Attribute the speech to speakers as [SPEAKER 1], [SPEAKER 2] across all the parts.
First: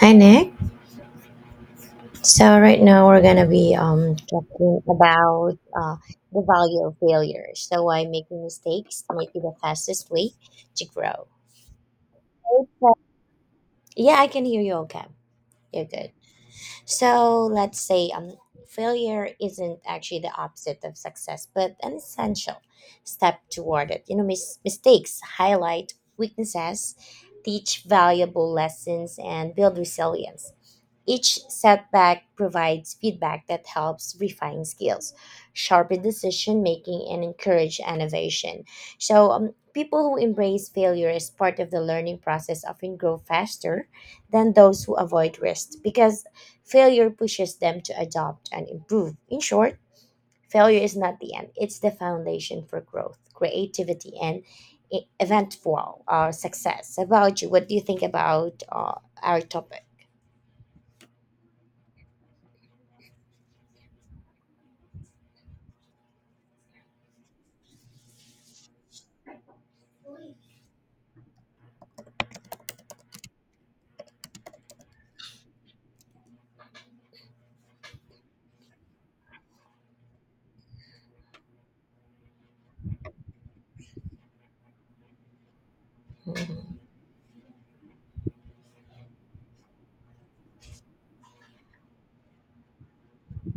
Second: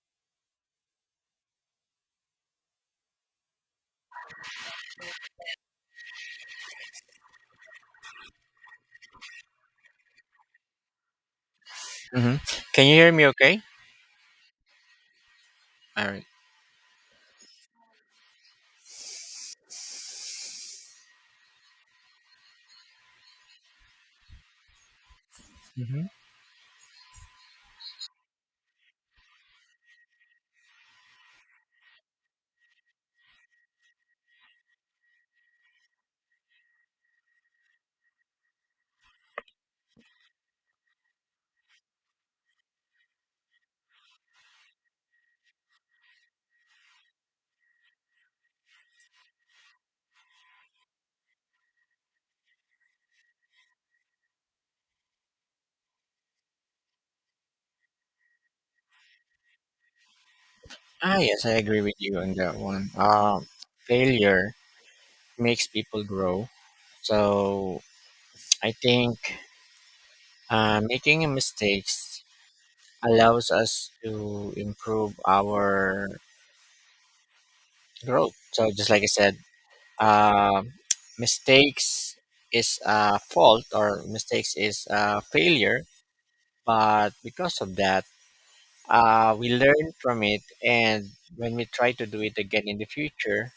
[SPEAKER 1] Hi, Nick. So, right now we're going to be talking about the value of failure. So, why making mistakes might be the fastest way to grow.
[SPEAKER 2] Hmm. Can you hear me okay?
[SPEAKER 1] Yeah, I can hear you okay. You're
[SPEAKER 2] All
[SPEAKER 1] good.
[SPEAKER 2] right.
[SPEAKER 1] So let's say failure isn't actually the opposite of success, but an essential step toward it. You know, mistakes highlight
[SPEAKER 2] Hmm.
[SPEAKER 1] weaknesses, teach valuable lessons, and build resilience. Each setback provides feedback that helps refine skills, sharpen decision making, and encourage innovation. So people who embrace failure as part of the learning process often grow faster than those who avoid risk because failure pushes them to adopt and improve. In short, failure is not the end, it's the foundation for growth, creativity, and eventful success. How about you, what do you think about our topic?
[SPEAKER 2] Ah, yes, I agree with you on that one. Failure makes people grow. So I think making mistakes allows us to improve our growth. So just like I said, uh, mistakes is a fault or mistakes is a failure.
[SPEAKER 1] Mhm.
[SPEAKER 2] But because of that, we learn from it, and when we try to do it again in the future,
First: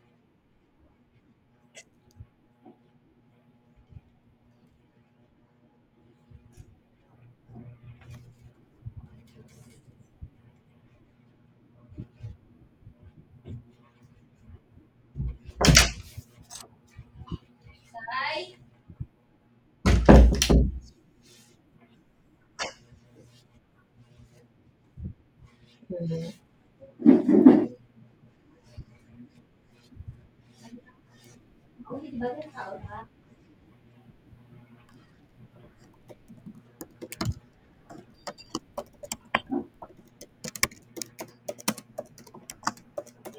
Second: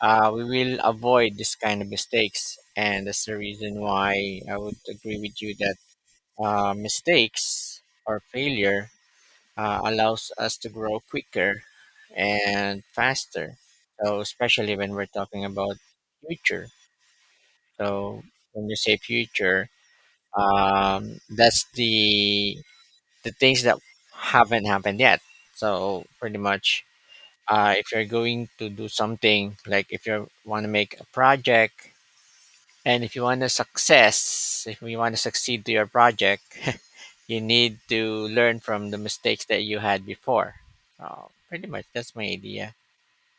[SPEAKER 2] we will avoid this kind of mistakes, and that's the reason why I would agree with you that mistakes or failure allows us to grow quicker and faster, so especially when we're talking about future. So when you say future, that's the things that haven't happened yet. So pretty
[SPEAKER 1] Mhm.
[SPEAKER 2] much, if you're going to do something, like if you want to make a project and if you want to success, if you want to succeed to your project, you need to learn from the mistakes that you had before. Pretty much, that's my idea.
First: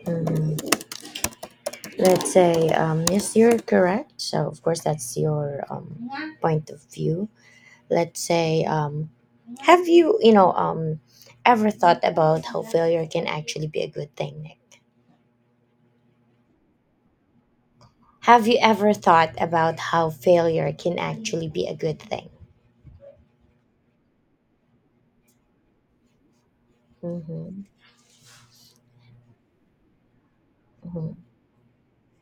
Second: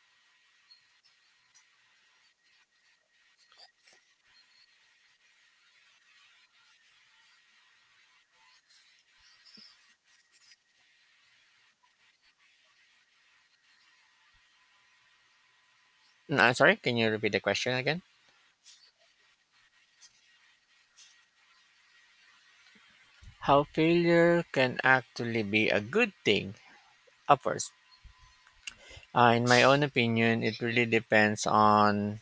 [SPEAKER 1] Mhm. Yes, you're correct. So of course, that's your point of view. Let's say, um, have you, ever thought about how failure can actually be a good thing, Nick?
[SPEAKER 2] Mm, I'm sorry, can you repeat the question again?
[SPEAKER 1] Have you ever thought about how failure can actually be a good thing?
[SPEAKER 2] How failure can actually be a good thing.
[SPEAKER 1] Mm-hmm.
[SPEAKER 2] Upwards. In my own opinion, it really depends on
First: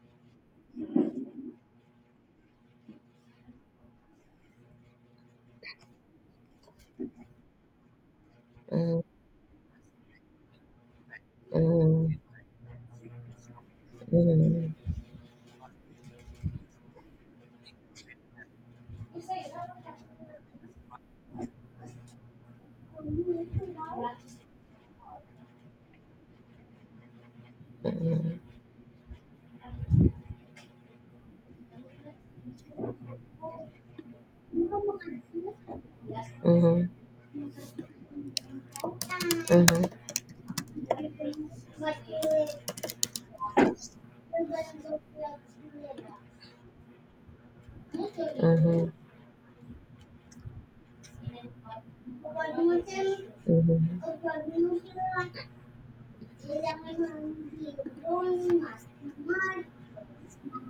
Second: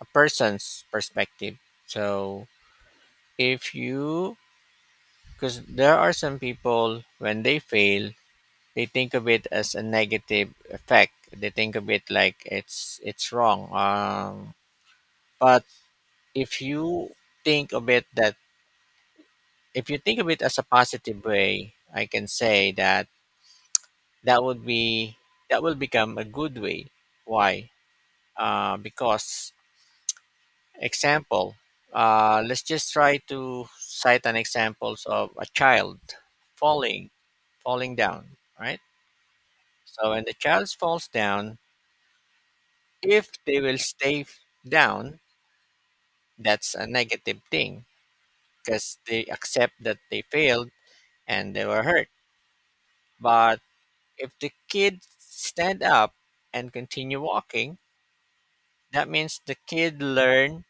[SPEAKER 2] a person's perspective. So if you— because there are some people, when they fail, they
[SPEAKER 1] Mm-hmm.
[SPEAKER 2] think of it as a negative effect. They think of it
[SPEAKER 1] Mm-hmm.
[SPEAKER 2] like it's wrong.
[SPEAKER 1] Mm-hmm.
[SPEAKER 2] But if you think of it that— if you think of it as a positive way, I can say that that would be— that will become a good way. Why?
[SPEAKER 1] Mm-hmm.
[SPEAKER 2] Because example. Let's just try to cite an examples of a child
[SPEAKER 1] Mm-hmm.
[SPEAKER 2] falling— falling down, right? So when the child falls down, if they will stay down, that's a negative thing because they accept that they failed and they were hurt. But
[SPEAKER 1] Mm-hmm.
[SPEAKER 2] if the kid stand up and continue walking, that means the kid learn,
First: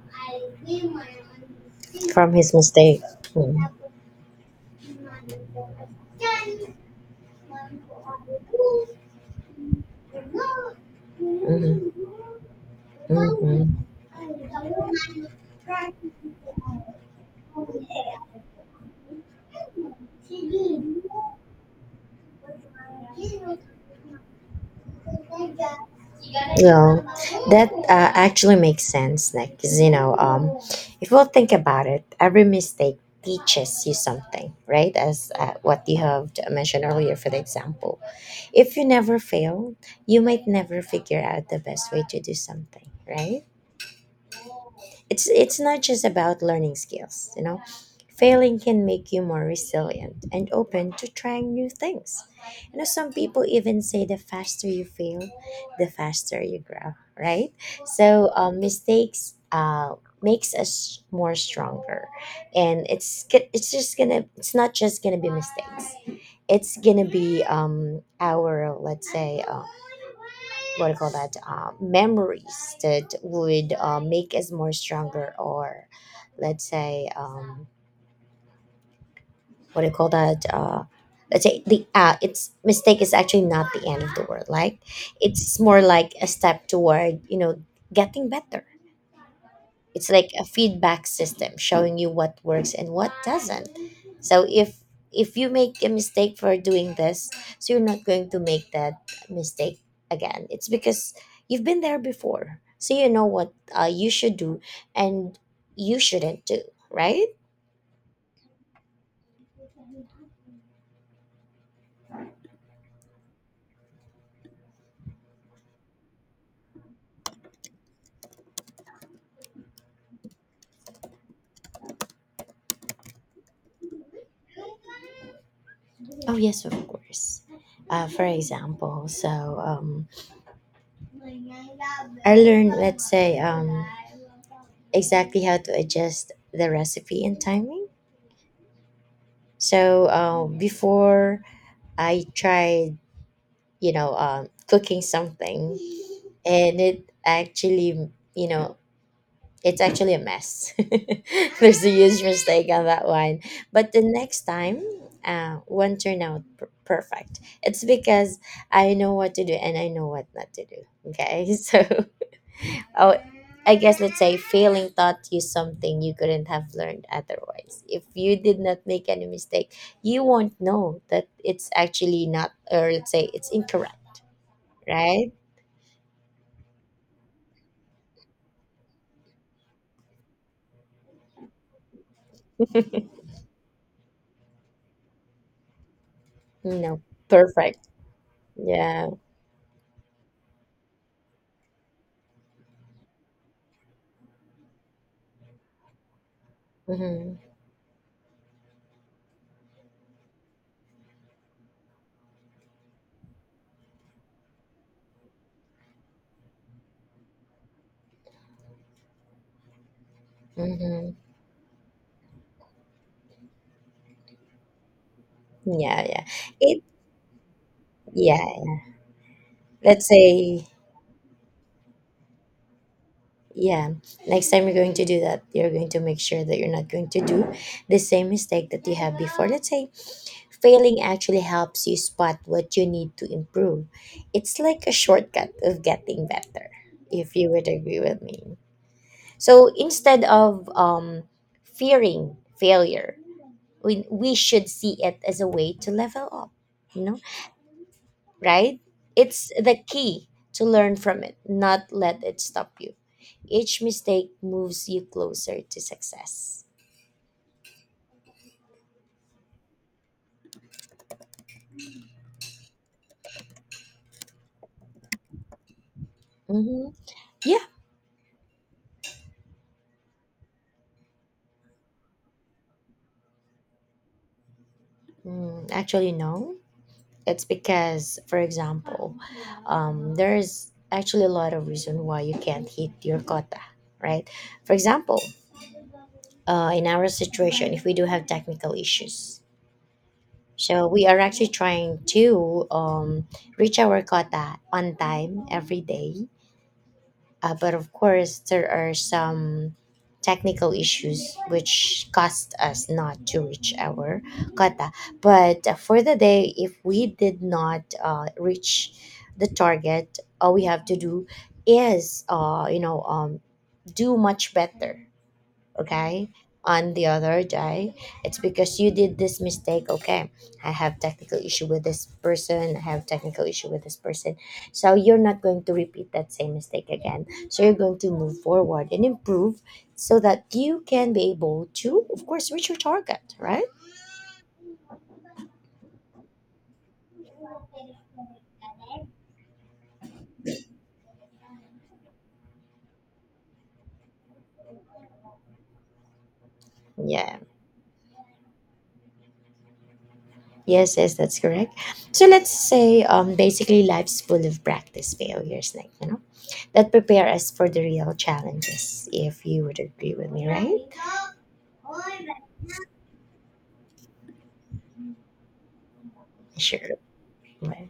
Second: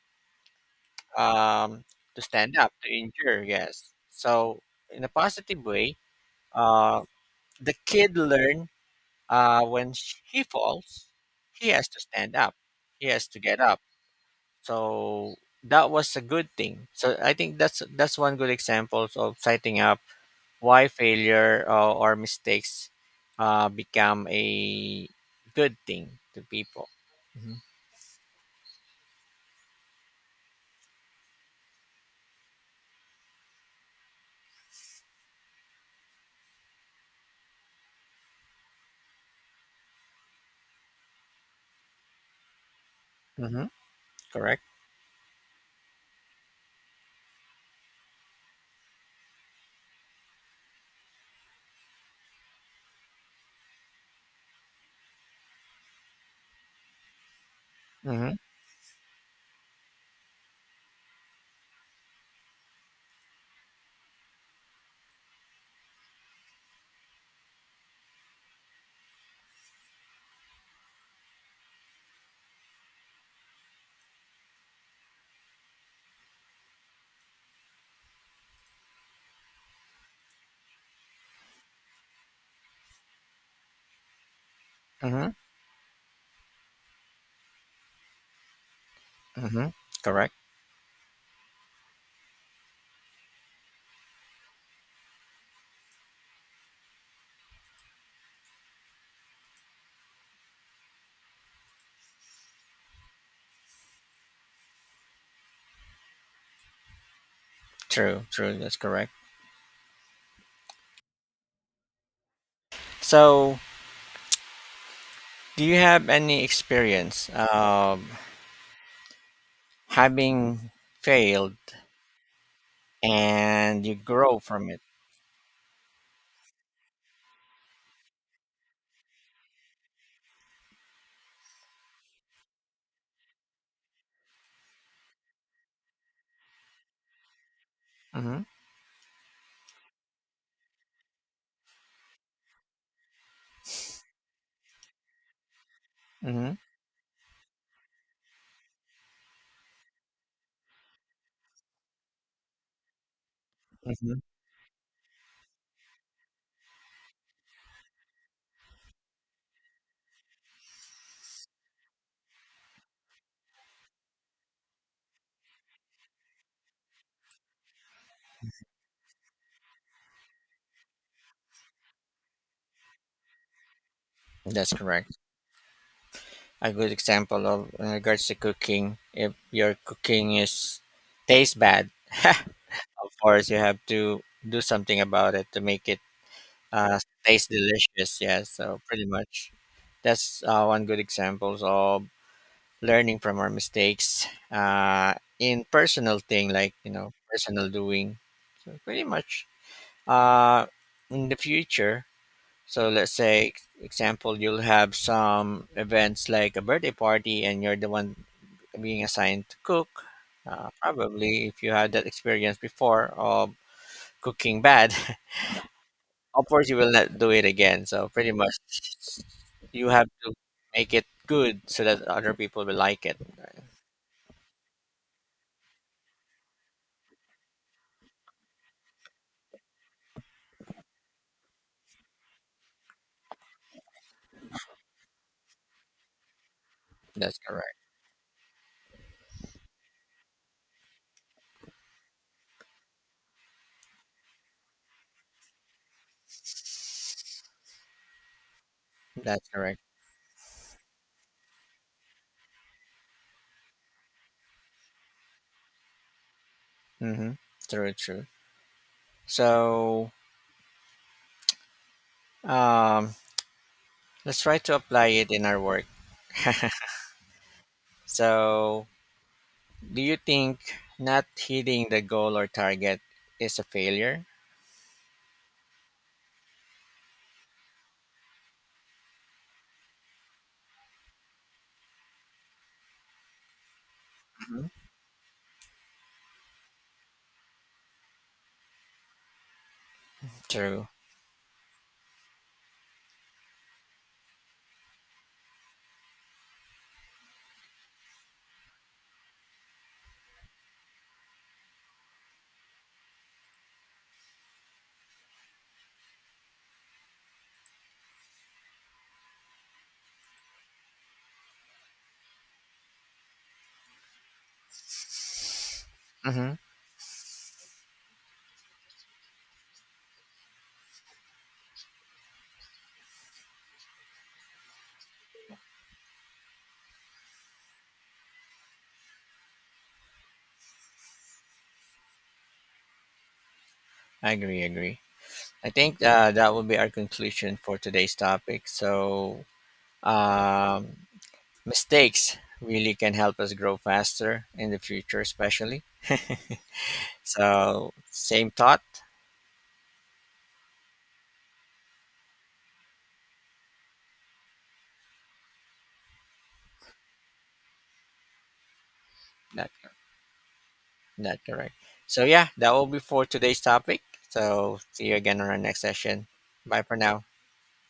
[SPEAKER 2] um, to
[SPEAKER 1] From his
[SPEAKER 2] stand up, to
[SPEAKER 1] mistake.
[SPEAKER 2] endure,
[SPEAKER 1] Mhm.
[SPEAKER 2] yes. So in a positive way, uh, the kid learn, when he falls, he
[SPEAKER 1] Hmm.
[SPEAKER 2] has to stand up. He has to get up.
[SPEAKER 1] Hmm.
[SPEAKER 2] So that was a good thing. So I think that's one good example of setting up why failure or mistakes become a good thing to people.
[SPEAKER 1] Yeah,
[SPEAKER 2] Hmm.
[SPEAKER 1] that actually makes sense, Nick. 'Cause, if we'll think about it, every mistake teaches you something, right? As what you have mentioned earlier for the example. If you never fail, you might never figure out the best way to do something, right?
[SPEAKER 2] Hmm. Correct.
[SPEAKER 1] It's not just about learning skills, you know. Failing can make you more resilient and open to trying new things. You know, some people even say the faster you fail, the faster you grow, right? So
[SPEAKER 2] Hmm.
[SPEAKER 1] um, mistakes makes us more stronger, and it's g- it's just gonna it's not just gonna be mistakes. It's gonna be our, let's say, what do you call that, memories that would make us more stronger, or let's say. What do you call that let's say the it's mistake is actually not the end of the world, like
[SPEAKER 2] Hmm.
[SPEAKER 1] it's more like a step toward, you know, getting better.
[SPEAKER 2] Hmm.
[SPEAKER 1] It's like
[SPEAKER 2] Correct.
[SPEAKER 1] a feedback system showing you what works and what doesn't. So if you make a mistake for doing this, so you're not going to make that mistake again. It's because you've been there before, so you know what you should do and you shouldn't do, right?
[SPEAKER 2] True. True. That's correct. So, do you have any experience of having failed and you grow from it?
[SPEAKER 1] Oh, yes, of course. For example, I learned, exactly how to adjust the recipe and timing.
[SPEAKER 2] Hmm.
[SPEAKER 1] So before I tried, cooking something,
[SPEAKER 2] Hmm.
[SPEAKER 1] and it actually, you know, it's actually a mess. There's a huge mistake on that one. But the
[SPEAKER 2] Hmm.
[SPEAKER 1] next time, one turned out perfect. It's because I know what to do and I know what not to do. Okay. So, oh, I guess let's say failing taught you something you couldn't have learned otherwise. If you did not make any mistake, you won't know that it's actually not, or let's say it's incorrect,
[SPEAKER 2] That's correct.
[SPEAKER 1] right?
[SPEAKER 2] A good example of in regards to cooking. If your cooking is— tastes bad, of course you have to do something about it to make it uh,
[SPEAKER 1] No,
[SPEAKER 2] taste
[SPEAKER 1] perfect.
[SPEAKER 2] delicious. Yeah, so pretty
[SPEAKER 1] Yeah.
[SPEAKER 2] much that's one good example of learning from our mistakes, in personal thing, like you know,
[SPEAKER 1] Mm-hmm.
[SPEAKER 2] personal doing. So pretty much, uh, in the future, so let's say, example, you'll have some events like a birthday party, and you're the one being assigned to cook.
[SPEAKER 1] Mm-hmm.
[SPEAKER 2] Probably, if you had that experience before of cooking bad,
[SPEAKER 1] Yeah, yeah.
[SPEAKER 2] of course you
[SPEAKER 1] It
[SPEAKER 2] will not do it again. So pretty
[SPEAKER 1] yeah,
[SPEAKER 2] much, you
[SPEAKER 1] let's
[SPEAKER 2] have to
[SPEAKER 1] say,
[SPEAKER 2] make it good so that other people will like it. Right.
[SPEAKER 1] yeah, next time you're going to do that, you're going to make sure that you're not going to do the same mistake that you have before. Let's say failing actually helps you spot what you need to improve. It's like a shortcut of getting better, if
[SPEAKER 2] That's
[SPEAKER 1] you would
[SPEAKER 2] correct.
[SPEAKER 1] agree with me. So instead of fearing failure, we should see it as a way to level up. You know? Right?
[SPEAKER 2] That's
[SPEAKER 1] It's the
[SPEAKER 2] correct.
[SPEAKER 1] key to learn from it, not let it stop you. Each mistake moves you closer to success.
[SPEAKER 2] Mm-hmm. True. True. So, um, let's try to apply it in our work.
[SPEAKER 1] Hmm. Yeah.
[SPEAKER 2] So, do you think not hitting the goal or target is a failure?
[SPEAKER 1] Mm, actually, no. It's because, for example, there's actually a lot of reason why you can't hit your quota, right?
[SPEAKER 2] Mhm.
[SPEAKER 1] For example, in our situation, if we do have technical issues, so
[SPEAKER 2] True.
[SPEAKER 1] we are actually trying to reach our quota on time every day. But of course, there are some technical issues which caused us not to reach our quota. But for the day, if we did not reach the target, all we have to do is, do much better, okay,
[SPEAKER 2] Mm-hmm.
[SPEAKER 1] on the other day. It's because you did this mistake, okay, I have technical issue with this person, I have technical issue with this person, so you're not going to repeat that same mistake again. So you're going to move forward and improve so that you can be able to, of course, reach your target, right?
[SPEAKER 2] I agree. Agree. I think that will be our conclusion for today's topic. So, um, mistakes really can help us grow faster in the future, especially.
[SPEAKER 1] Yeah,
[SPEAKER 2] So, same thought.
[SPEAKER 1] yes, yes, that's correct. So let's say basically life's full of practice failures, like, you know, that prepare us for the real challenges, if you
[SPEAKER 2] That—
[SPEAKER 1] would agree with me, right?
[SPEAKER 2] that correct. So yeah, that will be for today's topic. So see you again on our next session. Bye
[SPEAKER 1] Sure.
[SPEAKER 2] for now.
[SPEAKER 1] Right.